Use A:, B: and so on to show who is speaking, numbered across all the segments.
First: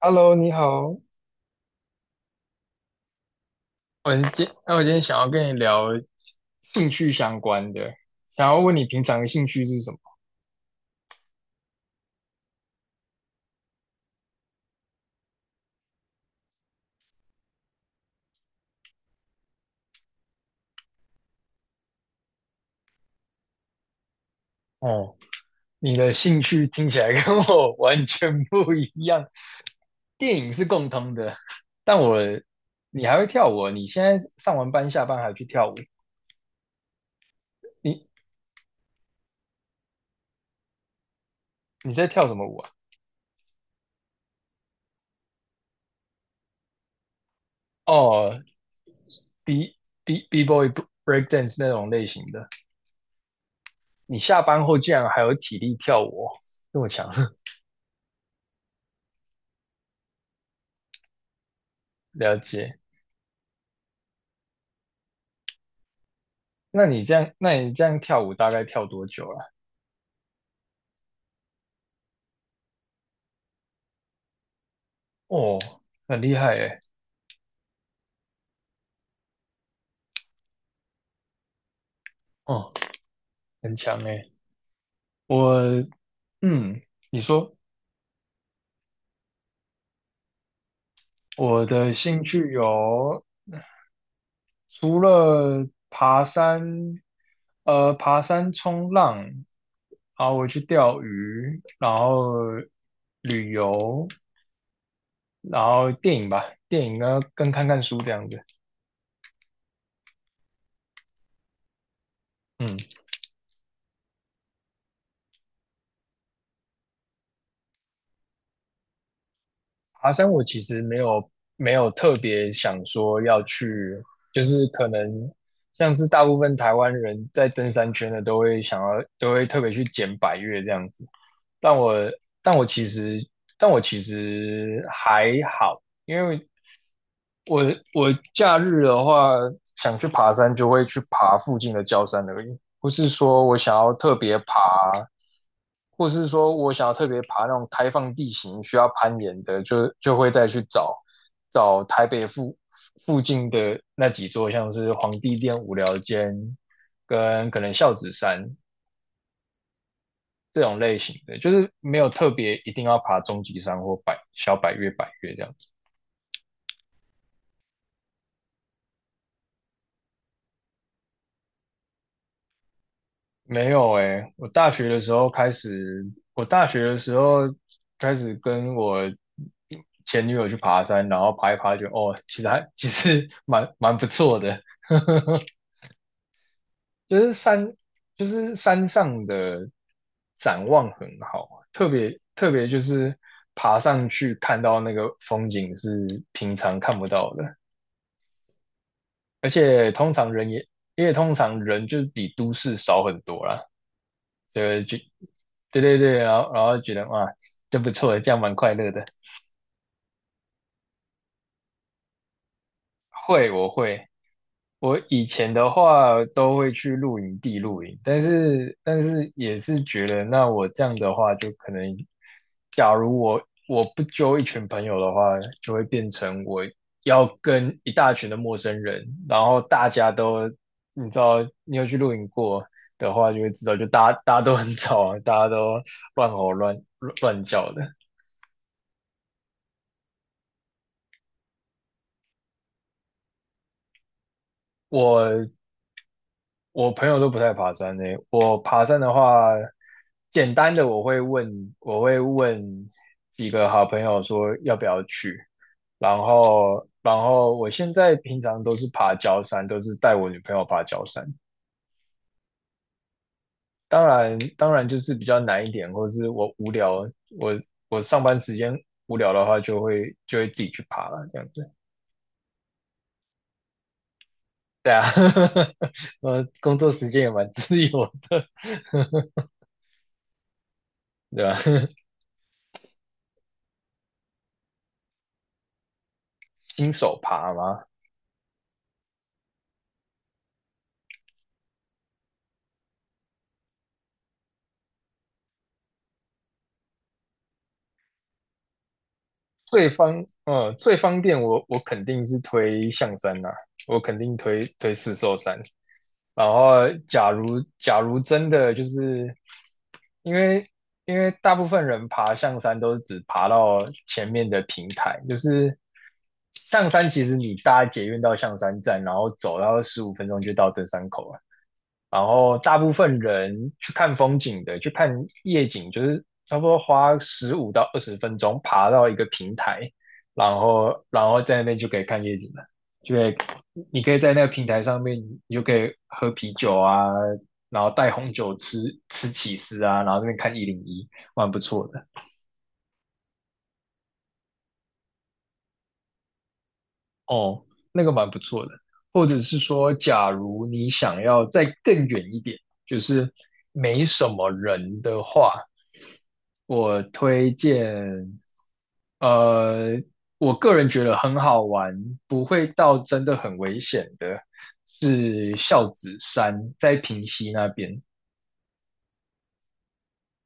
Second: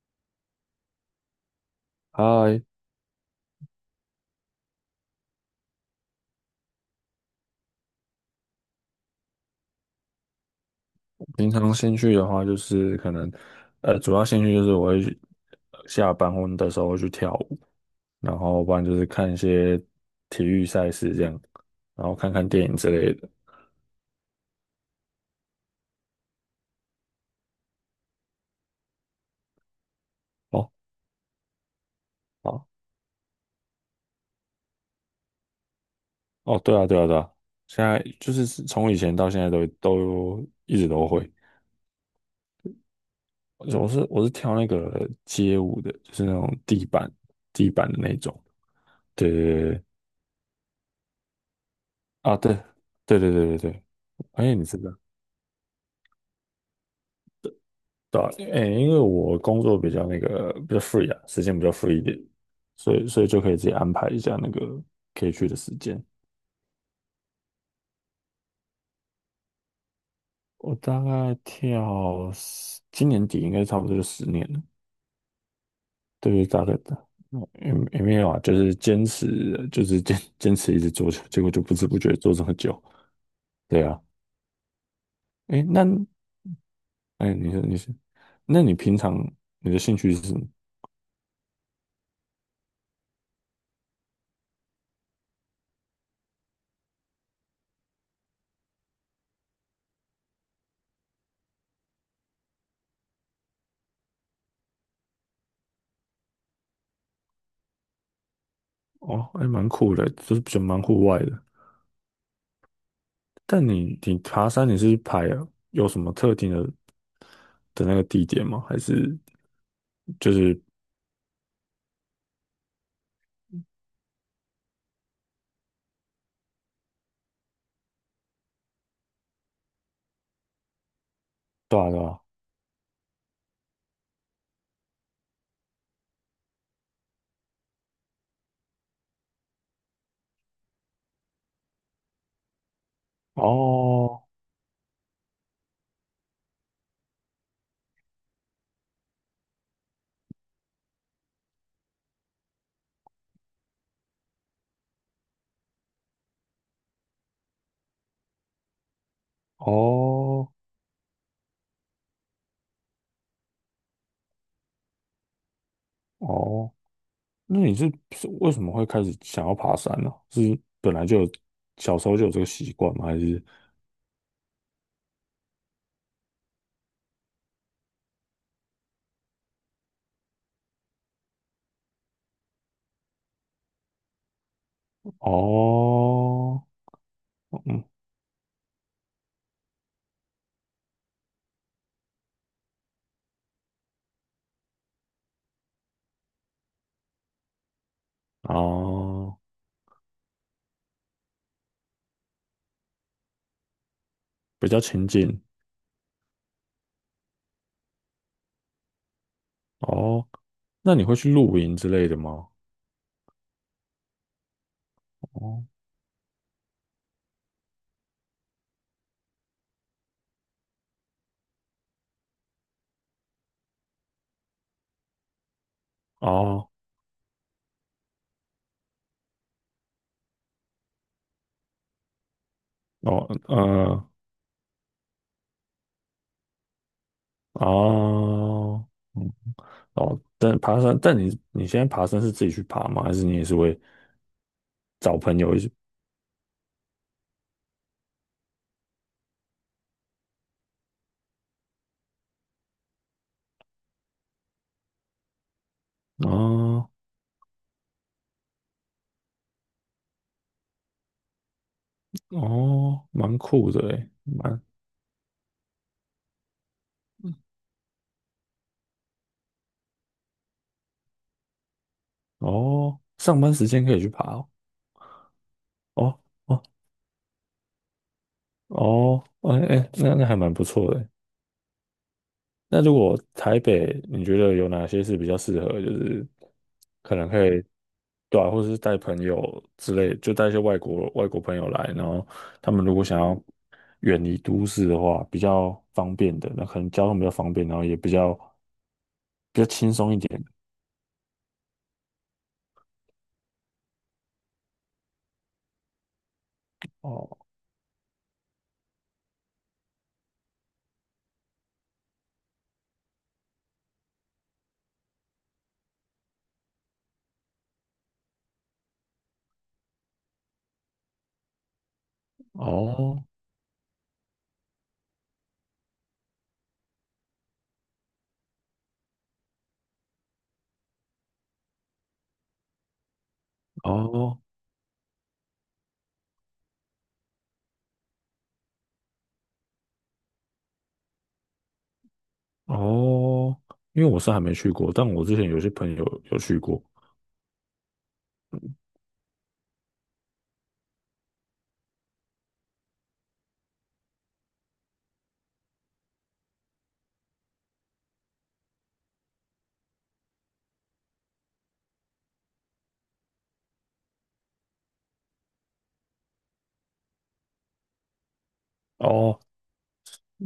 A: Hello，你好。
B: 嗨，
A: 我今天想要跟你聊兴趣相关的，想要问你平常的兴趣是什么？
B: 平常兴趣的话，就是可能，主要兴趣就是我会去下班或的时候会去跳舞，然后不然就是看一些体育赛事这样，然后看看电影之类的。
A: 哦，你的兴趣听起来跟我 完全不一样。电影是
B: 哦，
A: 共通的。但我
B: 好，
A: 你还会跳舞哦，你现在上完班下班还去跳舞？
B: 哦，对啊，对啊，对啊，现在
A: 你
B: 就是从以前到现在都一直都会。
A: 你在跳什么舞啊？
B: 我是跳那个街舞的，就是那种地板的那种。
A: 哦
B: 对对对
A: ，B
B: 对
A: B boy break dance 那种类型
B: 啊，
A: 的。
B: 对对对对对对，
A: 你下
B: 哎，
A: 班
B: 你知
A: 后
B: 道。
A: 竟然还有体力跳舞哦，这么强，
B: 对啊，诶，因为我工作比较那个比较 free 啊，时间比较 free 一 点，
A: 了解。
B: 所以就可以自己安排一下那个可以去的时间。
A: 那你这样跳舞大概跳多久了？
B: 我大概跳今年底应该差不多就10年了，
A: 哦，很厉
B: 对，
A: 害
B: 大概
A: 诶，
B: 的，也没有啊，就是坚持，就是坚持一直做，结果就不知不觉做这么
A: 哦，
B: 久。
A: 很
B: 对
A: 强
B: 啊，
A: 诶。我，
B: 哎，
A: 嗯，你
B: 哎，你
A: 说。
B: 说你是，那你平常你的兴趣是什么？
A: 我的兴趣有除了爬山，爬山、冲浪，然后我去钓鱼，然后旅游，然后电影吧，电影呢跟看看书这样子。
B: 哦，还蛮酷的，就是比较蛮户外的。
A: 嗯，
B: 但你爬山你是排，有什么特定的那个地点吗？还是
A: 爬山
B: 就
A: 我其
B: 是
A: 实没有特别想说要去，就是可能像是大部分台湾人在登山圈的都会特别去捡百岳这样子，但
B: 对啊
A: 我
B: 对啊
A: 但我其实但我其实还好，因为我我假日的话想去爬山就会去爬附近的郊山而已，不是说我想要特
B: 哦
A: 别爬，或是说我想要特别爬那种开放地形需要攀岩的，就会再去找找台北附近的那几座，像是皇帝殿、无聊间跟可能孝子山
B: 哦
A: 这种类型的，就是没有特别一定要爬终极山或百小百岳、百岳这样。
B: 哦，那你是为什么会开始想要爬山呢、是本来就有小时候就有这个习惯吗？还是
A: 没有诶，我大学的时候开始跟我前女友去爬山，然后爬一爬就，哦，其实蛮不错的，
B: 哦
A: 就是山
B: 嗯
A: 就是山上的展望很好啊，特别特别就是爬上去看到那个风景是平常看不到的，
B: 哦
A: 而且通常人也因为通常人就是比都市少很多啦，
B: 比较
A: 就
B: 亲近
A: 对对对，然后觉得哇，真不错，这样蛮快乐的。
B: 哦？那你会去露营之类的吗？
A: 会，我会，我以前
B: 哦
A: 的话都会去露营地露营，但是也是觉得，那我这样的话，就可能，假如我不揪一群朋友的话，就会变成我
B: 哦
A: 要跟一大群的陌生人，然后大家都，你知道，你有去露营过的
B: 哦
A: 话，就会知道，就大家都很吵啊，大家都乱吼乱叫的。
B: 哦。哦，但爬山，但你现在爬山是自己去爬吗？还是你也是会找朋
A: 我
B: 友一起？
A: 我朋友都不太爬山呢。我爬山的话，简单的我会问几个好朋友说要不要去，然后
B: 哦
A: 然后我现在平常都是爬郊山，都是带我女朋友爬郊山。
B: 哦，蛮酷的
A: 当
B: 诶，
A: 然
B: 蛮
A: 当然就是比较难一点，或者是我无聊，我我上班时间无聊的话，就会自己去爬了这样子。
B: 哦，上班时间可以去爬哦
A: 对啊，
B: 哦
A: 工作时间也蛮 自由的，
B: 哦哦，哎哎，那还蛮不错的欸
A: 对吧？
B: 那如果台北，你觉得有哪些是比较适合，就是
A: 新
B: 可
A: 手
B: 能可
A: 爬
B: 以，
A: 吗？
B: 对啊，或者是带朋友之类，就带一些外国朋友来，然后他们如果想要远离都市的话，比较方便的，那可能交通比较方便，然后也比较轻松一点。
A: 最方便我肯定是推象山呐。我肯定推四兽山。然后，假
B: 哦
A: 如假如真的就是因为因为大部分人爬象山都是只爬到前面的平台，就是象山其实你搭捷运到象山站，然后走，然后15分钟就到登山口了。然后大部
B: 哦
A: 分人去看风景的，去看夜景，就是差不多花15到20分钟爬到一个平台，然后在那边就可以看夜景了，就可以你可以在
B: 哦
A: 那个平台上面，你就可以喝啤酒啊，然后带红酒吃起司啊，然后这边看101，蛮不错的。
B: 哦，因为我是还没去过，但我之前有些朋友有去过。
A: 哦，那个蛮不错的。或者是说，假如你想要再更远一点，就是没什么人的话，我推荐，呃，我个人觉得很好玩，不会到真的很危险的，是孝子山，在平溪那边，
B: 哦，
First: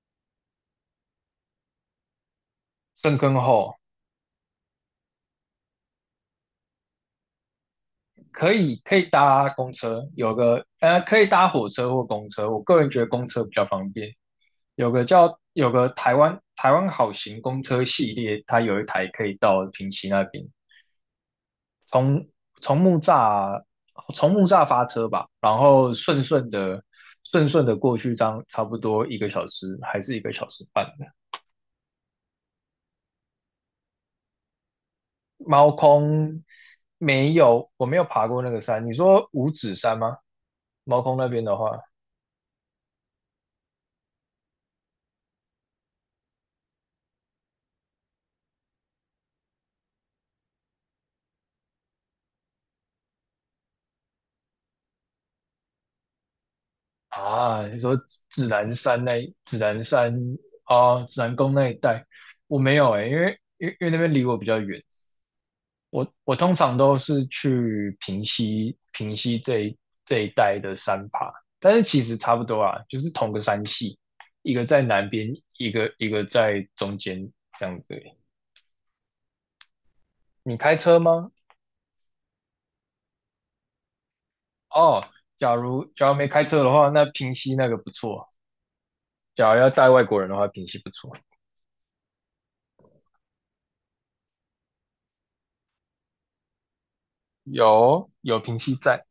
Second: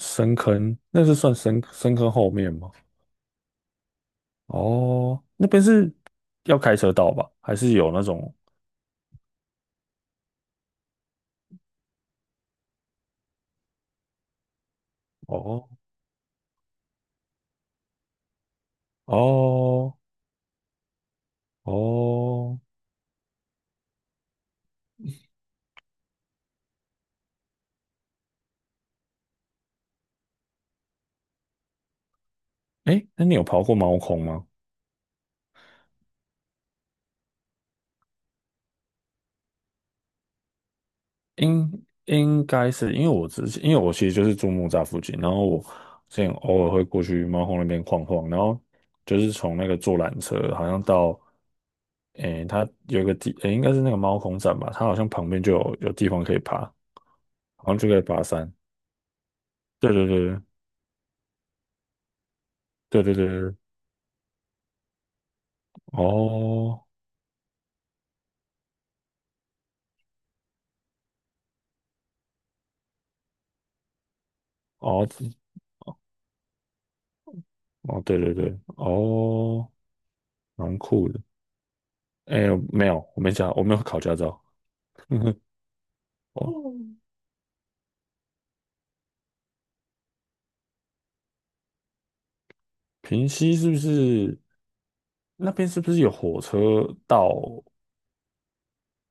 B: 深坑，那是算深坑后面吗？
A: 深坑后
B: 哦，那边是要开车到吧？还是有那种？
A: 可以搭公车，有个可以搭火车或公车，我个人觉得公车比较方便，有个叫有
B: 哦
A: 个台湾好行公车系列，它有一台可以到平
B: 哦
A: 溪那边，
B: 哦，
A: 从木栅从木栅发车吧，然后顺顺的过去，这样差不多一个小时还是1个小时半的。
B: 哎，那你有跑过猫空吗？
A: 猫空没有，我没有爬过那个山。你说五指山吗？猫空那边的话
B: 应该是因为我之前，因为我其实就是住木栅附近，然后我之前偶尔会过去猫空那边晃晃，然后就是从那个坐缆车，好像到诶，它有一个地，诶，应该是那个猫空站吧，它好像旁边就有地方可以爬，
A: 啊，
B: 好像
A: 你
B: 就
A: 说
B: 可以爬
A: 指
B: 山。
A: 南山那指南
B: 对对
A: 山
B: 对
A: 啊，哦指南宫那一带，我没有
B: 对
A: 诶，
B: 对
A: 因
B: 对
A: 为
B: 对，对
A: 因为因为那边离我比较远。我通常
B: 哦
A: 都是去平溪这一带的山爬，但是其实差不多啊，就是同个山系，一个在
B: 哦，
A: 南边，一个在中间这样子而
B: 哦，
A: 已。
B: 对对对，哦，
A: 你开
B: 蛮
A: 车
B: 酷的。
A: 吗？
B: 哎，没有，我没有考驾照。
A: 哦，假如没
B: 哦，
A: 开车的话，那平溪那个不错。假如要带外国人的话，平溪不错，
B: 平溪是不是那边是不是有火车到？
A: 有平溪在。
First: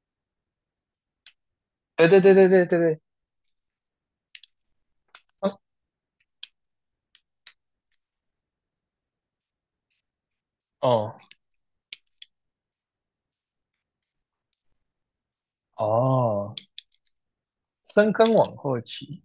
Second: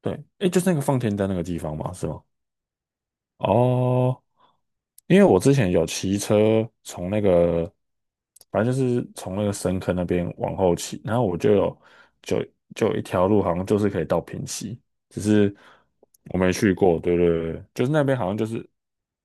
B: 对，哎，就是那个放天灯那个地方嘛，是
A: 对对
B: 吗？
A: 对对对对对。
B: 哦，因为我之前有骑车从那个，反正就是从那个深坑那边往后骑，
A: 哦
B: 然后我就就有一条路好像就是可以到平溪，只是我没
A: 哦，
B: 去过，对对对，就是那
A: 深
B: 边好
A: 坑
B: 像就
A: 往
B: 是
A: 后骑。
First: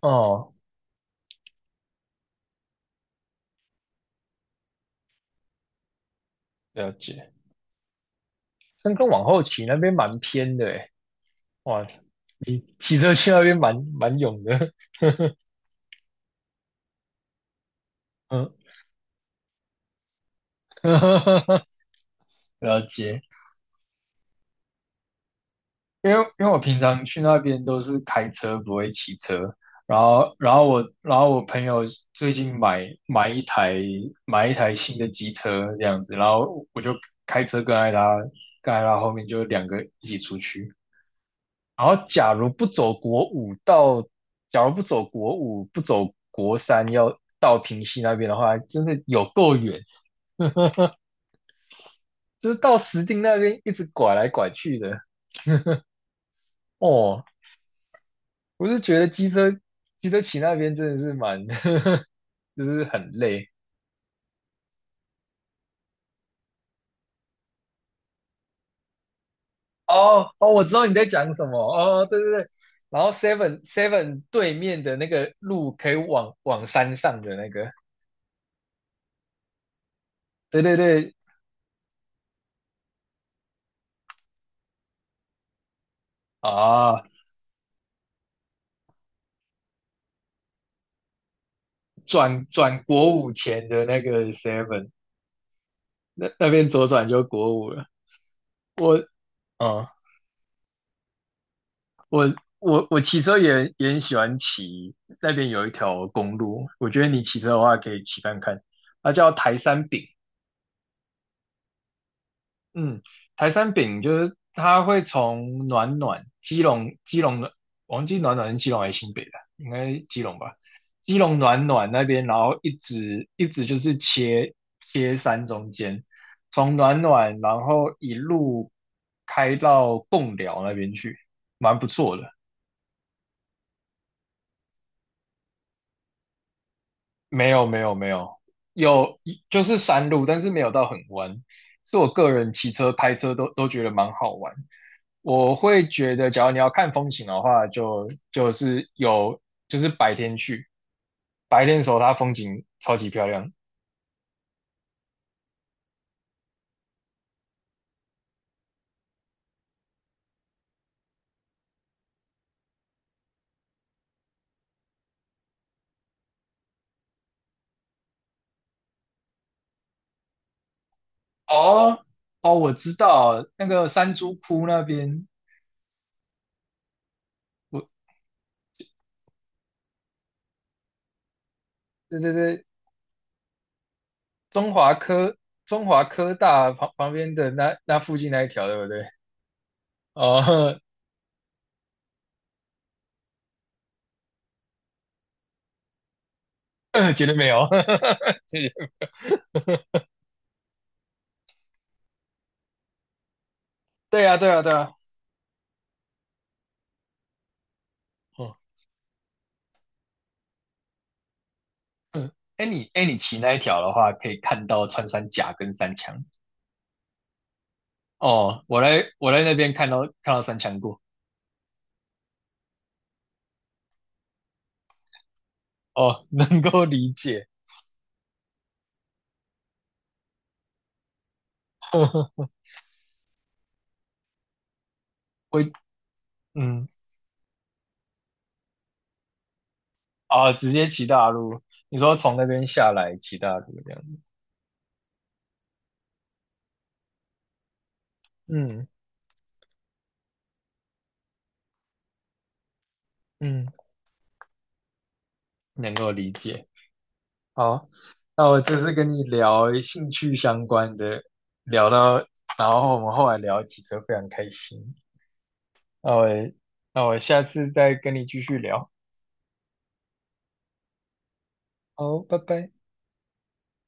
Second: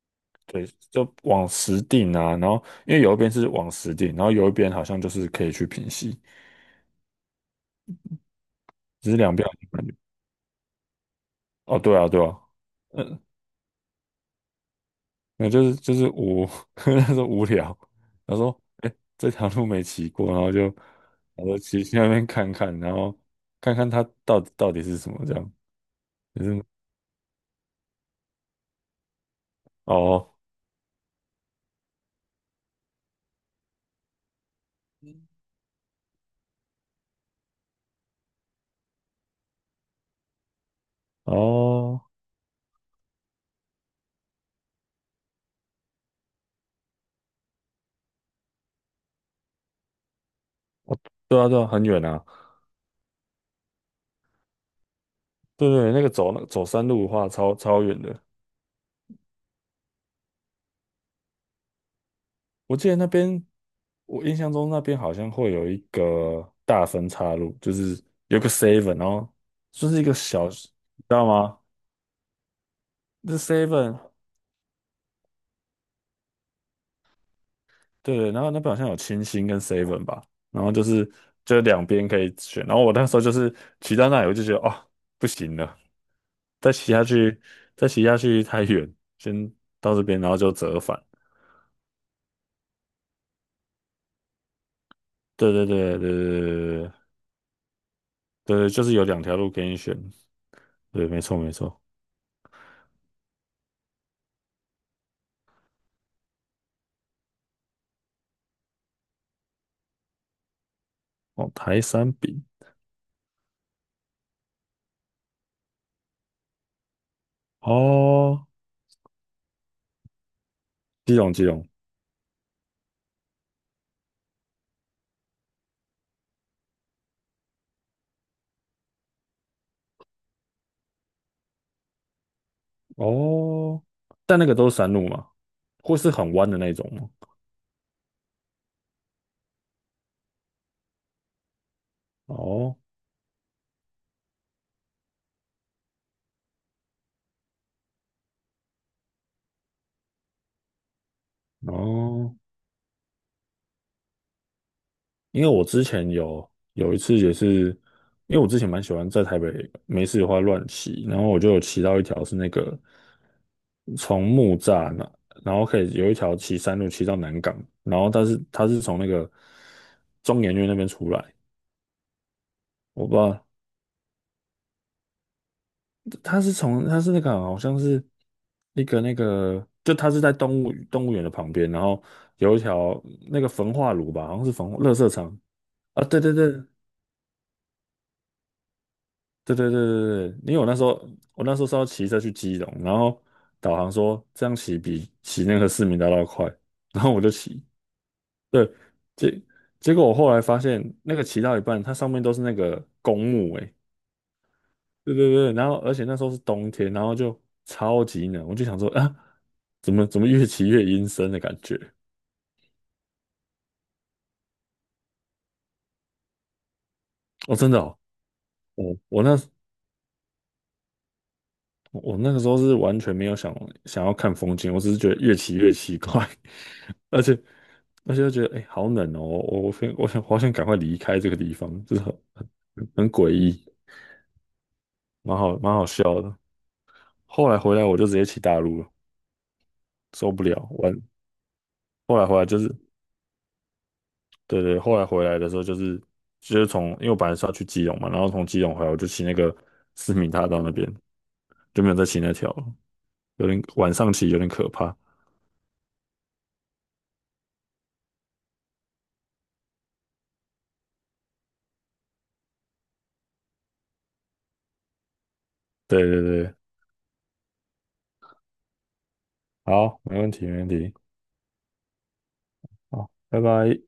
A: 哦，
B: 对，就往实定啊，然后因为有一边是往实定，然后有一边好像就是可以去平息，
A: 了解。深坑
B: 只是
A: 往
B: 两
A: 后
B: 边好
A: 骑
B: 像
A: 那
B: 感
A: 边
B: 觉
A: 蛮偏的欸。
B: 哦，
A: 哇，
B: 对啊，对啊，
A: 骑车
B: 嗯，
A: 去那边蛮勇的，
B: 那就是无，那时候无聊，他
A: 嗯，
B: 说，哎，这条路没骑过，然后就，我就 骑去那边看看，
A: 了
B: 然后
A: 解。
B: 看看它到底是什么这样，
A: 因为
B: 就
A: 因为我
B: 是
A: 平常去那边都是开车，不会骑车。然
B: 哦
A: 后然后我然后我朋友最近买一台新的机车这样子，然后我就开车跟艾拉后面就两个一起出去。然
B: 哦，
A: 后假如不走国五不走国三要到平溪那边的话，真的有够远。
B: 哦对啊对啊，很远啊，
A: 就是到石碇那边一直拐来拐去的。
B: 对对，那个走那走山路的
A: 哦，
B: 话，超远的。
A: 我是觉得机车骑那边真的是蛮，就
B: 我
A: 是
B: 记得那
A: 很
B: 边，
A: 累。
B: 我印象中那边好像会有一个大分岔路，就是有个 seven，然后就是一个
A: 哦
B: 小，
A: 哦，
B: 你
A: 我
B: 知
A: 知道你在
B: 道
A: 讲什么。
B: 吗？
A: 哦，对对对。然后
B: 那
A: Seven
B: seven，
A: Seven 对面的那个路可以往山上的那个，
B: 对，然后那边好像有清新跟 seven 吧，
A: 对
B: 然后
A: 对
B: 就是
A: 对
B: 就两边可以选，然后我那时候就是骑到那里，我就觉得哦，不行了，再骑
A: 啊，
B: 下去，再骑下去太远，先到这边，然后就折返。
A: 转国五前的那个 Seven，
B: 对对对对对对
A: 那边
B: 对
A: 左
B: 对，
A: 转就国五了。
B: 对，就是
A: 我
B: 有两条路给你
A: 嗯，
B: 选。对，没错没错。
A: 我我我骑车也很喜欢骑，那边有一条公路，我觉得你骑车的话可以骑看看，它叫台山饼。
B: 哦，台山饼。
A: 嗯，台山饼就是它会从暖暖基隆的，我忘记暖
B: 哦，
A: 暖是基隆还是新北的，应该是基隆吧？
B: 基
A: 基
B: 隆
A: 隆
B: 基
A: 暖
B: 隆
A: 暖那边，然后一直一直就是切山中间，从暖暖然后一路开到贡寮那边去，蛮不错的。
B: 哦，但那个都是山路嘛，或是很弯的那种吗？
A: 没有没有没有，有就是山路，但是没有到很弯。是我个人骑
B: 哦
A: 车、拍车都觉得蛮好玩。我会觉得，假如你要看风景的话，就就是有就是白天去，白天的时候它风
B: 哦，
A: 景超级漂亮。
B: 因为我之前有一次也是，因为我之前蛮喜欢在台北没事的话乱骑，然后我就有骑到一条是那个从木栅那，然后可以有一条骑山路骑到南港，然后但是它是从那个中研院那边出来，
A: 哦哦，我知
B: 我不知
A: 道
B: 道
A: 那个山猪窟那边。
B: 他是那个好像是
A: 我
B: 一个那个，就他是在动物园的旁边，然后
A: 对对
B: 有一
A: 对，
B: 条那个焚化炉吧，好像是焚
A: 中
B: 垃
A: 华
B: 圾场
A: 科中
B: 啊，
A: 华
B: 对对
A: 科
B: 对
A: 大旁边的那附近那一条，对不对？
B: 对对对对对，因为
A: 哦，
B: 我那时候是要骑车去基隆，然后导航说这样骑比骑那个市民大道快，然后 我
A: 绝
B: 就
A: 对没
B: 骑，
A: 有，谢
B: 对，
A: 谢。
B: 结果我后来发现那个骑到一半，它上面都是那个公墓、欸，
A: 对啊，对啊，对啊。
B: 对对对，然后而且那时候是冬天，然后就超级冷，我
A: 哦，
B: 就想说啊，怎么越骑越阴森的感觉？
A: 哎，你骑那一条的话，可以看到穿山甲跟山羌。
B: 哦，真的哦，
A: 哦，我
B: 我
A: 来
B: 我
A: 我
B: 那
A: 来那边看到山墙过。
B: 我那个时候是完全没有想要看风景，我只是觉得越骑越奇
A: 哦，
B: 怪，
A: 能够理
B: 而且
A: 解。
B: 而且就觉得哎，诶好冷哦，我我想好想赶快离开这个地方，就是很 很诡异，
A: 我
B: 蛮好笑的。
A: 嗯
B: 后来回来我就直接骑大陆了，受不
A: 啊，
B: 了，
A: 直接
B: 完
A: 骑大路。你说
B: 后来
A: 从
B: 回
A: 那
B: 来就
A: 边
B: 是
A: 下来骑大路这样子。
B: 对对，后来回来的时候就是从，因为我本来是要去基隆嘛，然后从基隆回
A: 嗯
B: 来我就骑那个思明大道那边，就没有再骑那条了，有点
A: 嗯，
B: 晚上骑有点可怕。
A: 能够理解。好，那我这次跟你聊兴趣相关的，聊到，然后我们后来聊几则，非常开心。
B: 对
A: 那
B: 对
A: 我
B: 对，
A: 那我下次再跟你继续聊。
B: 好，没问题没问题，
A: 好，拜拜。
B: 好，拜拜。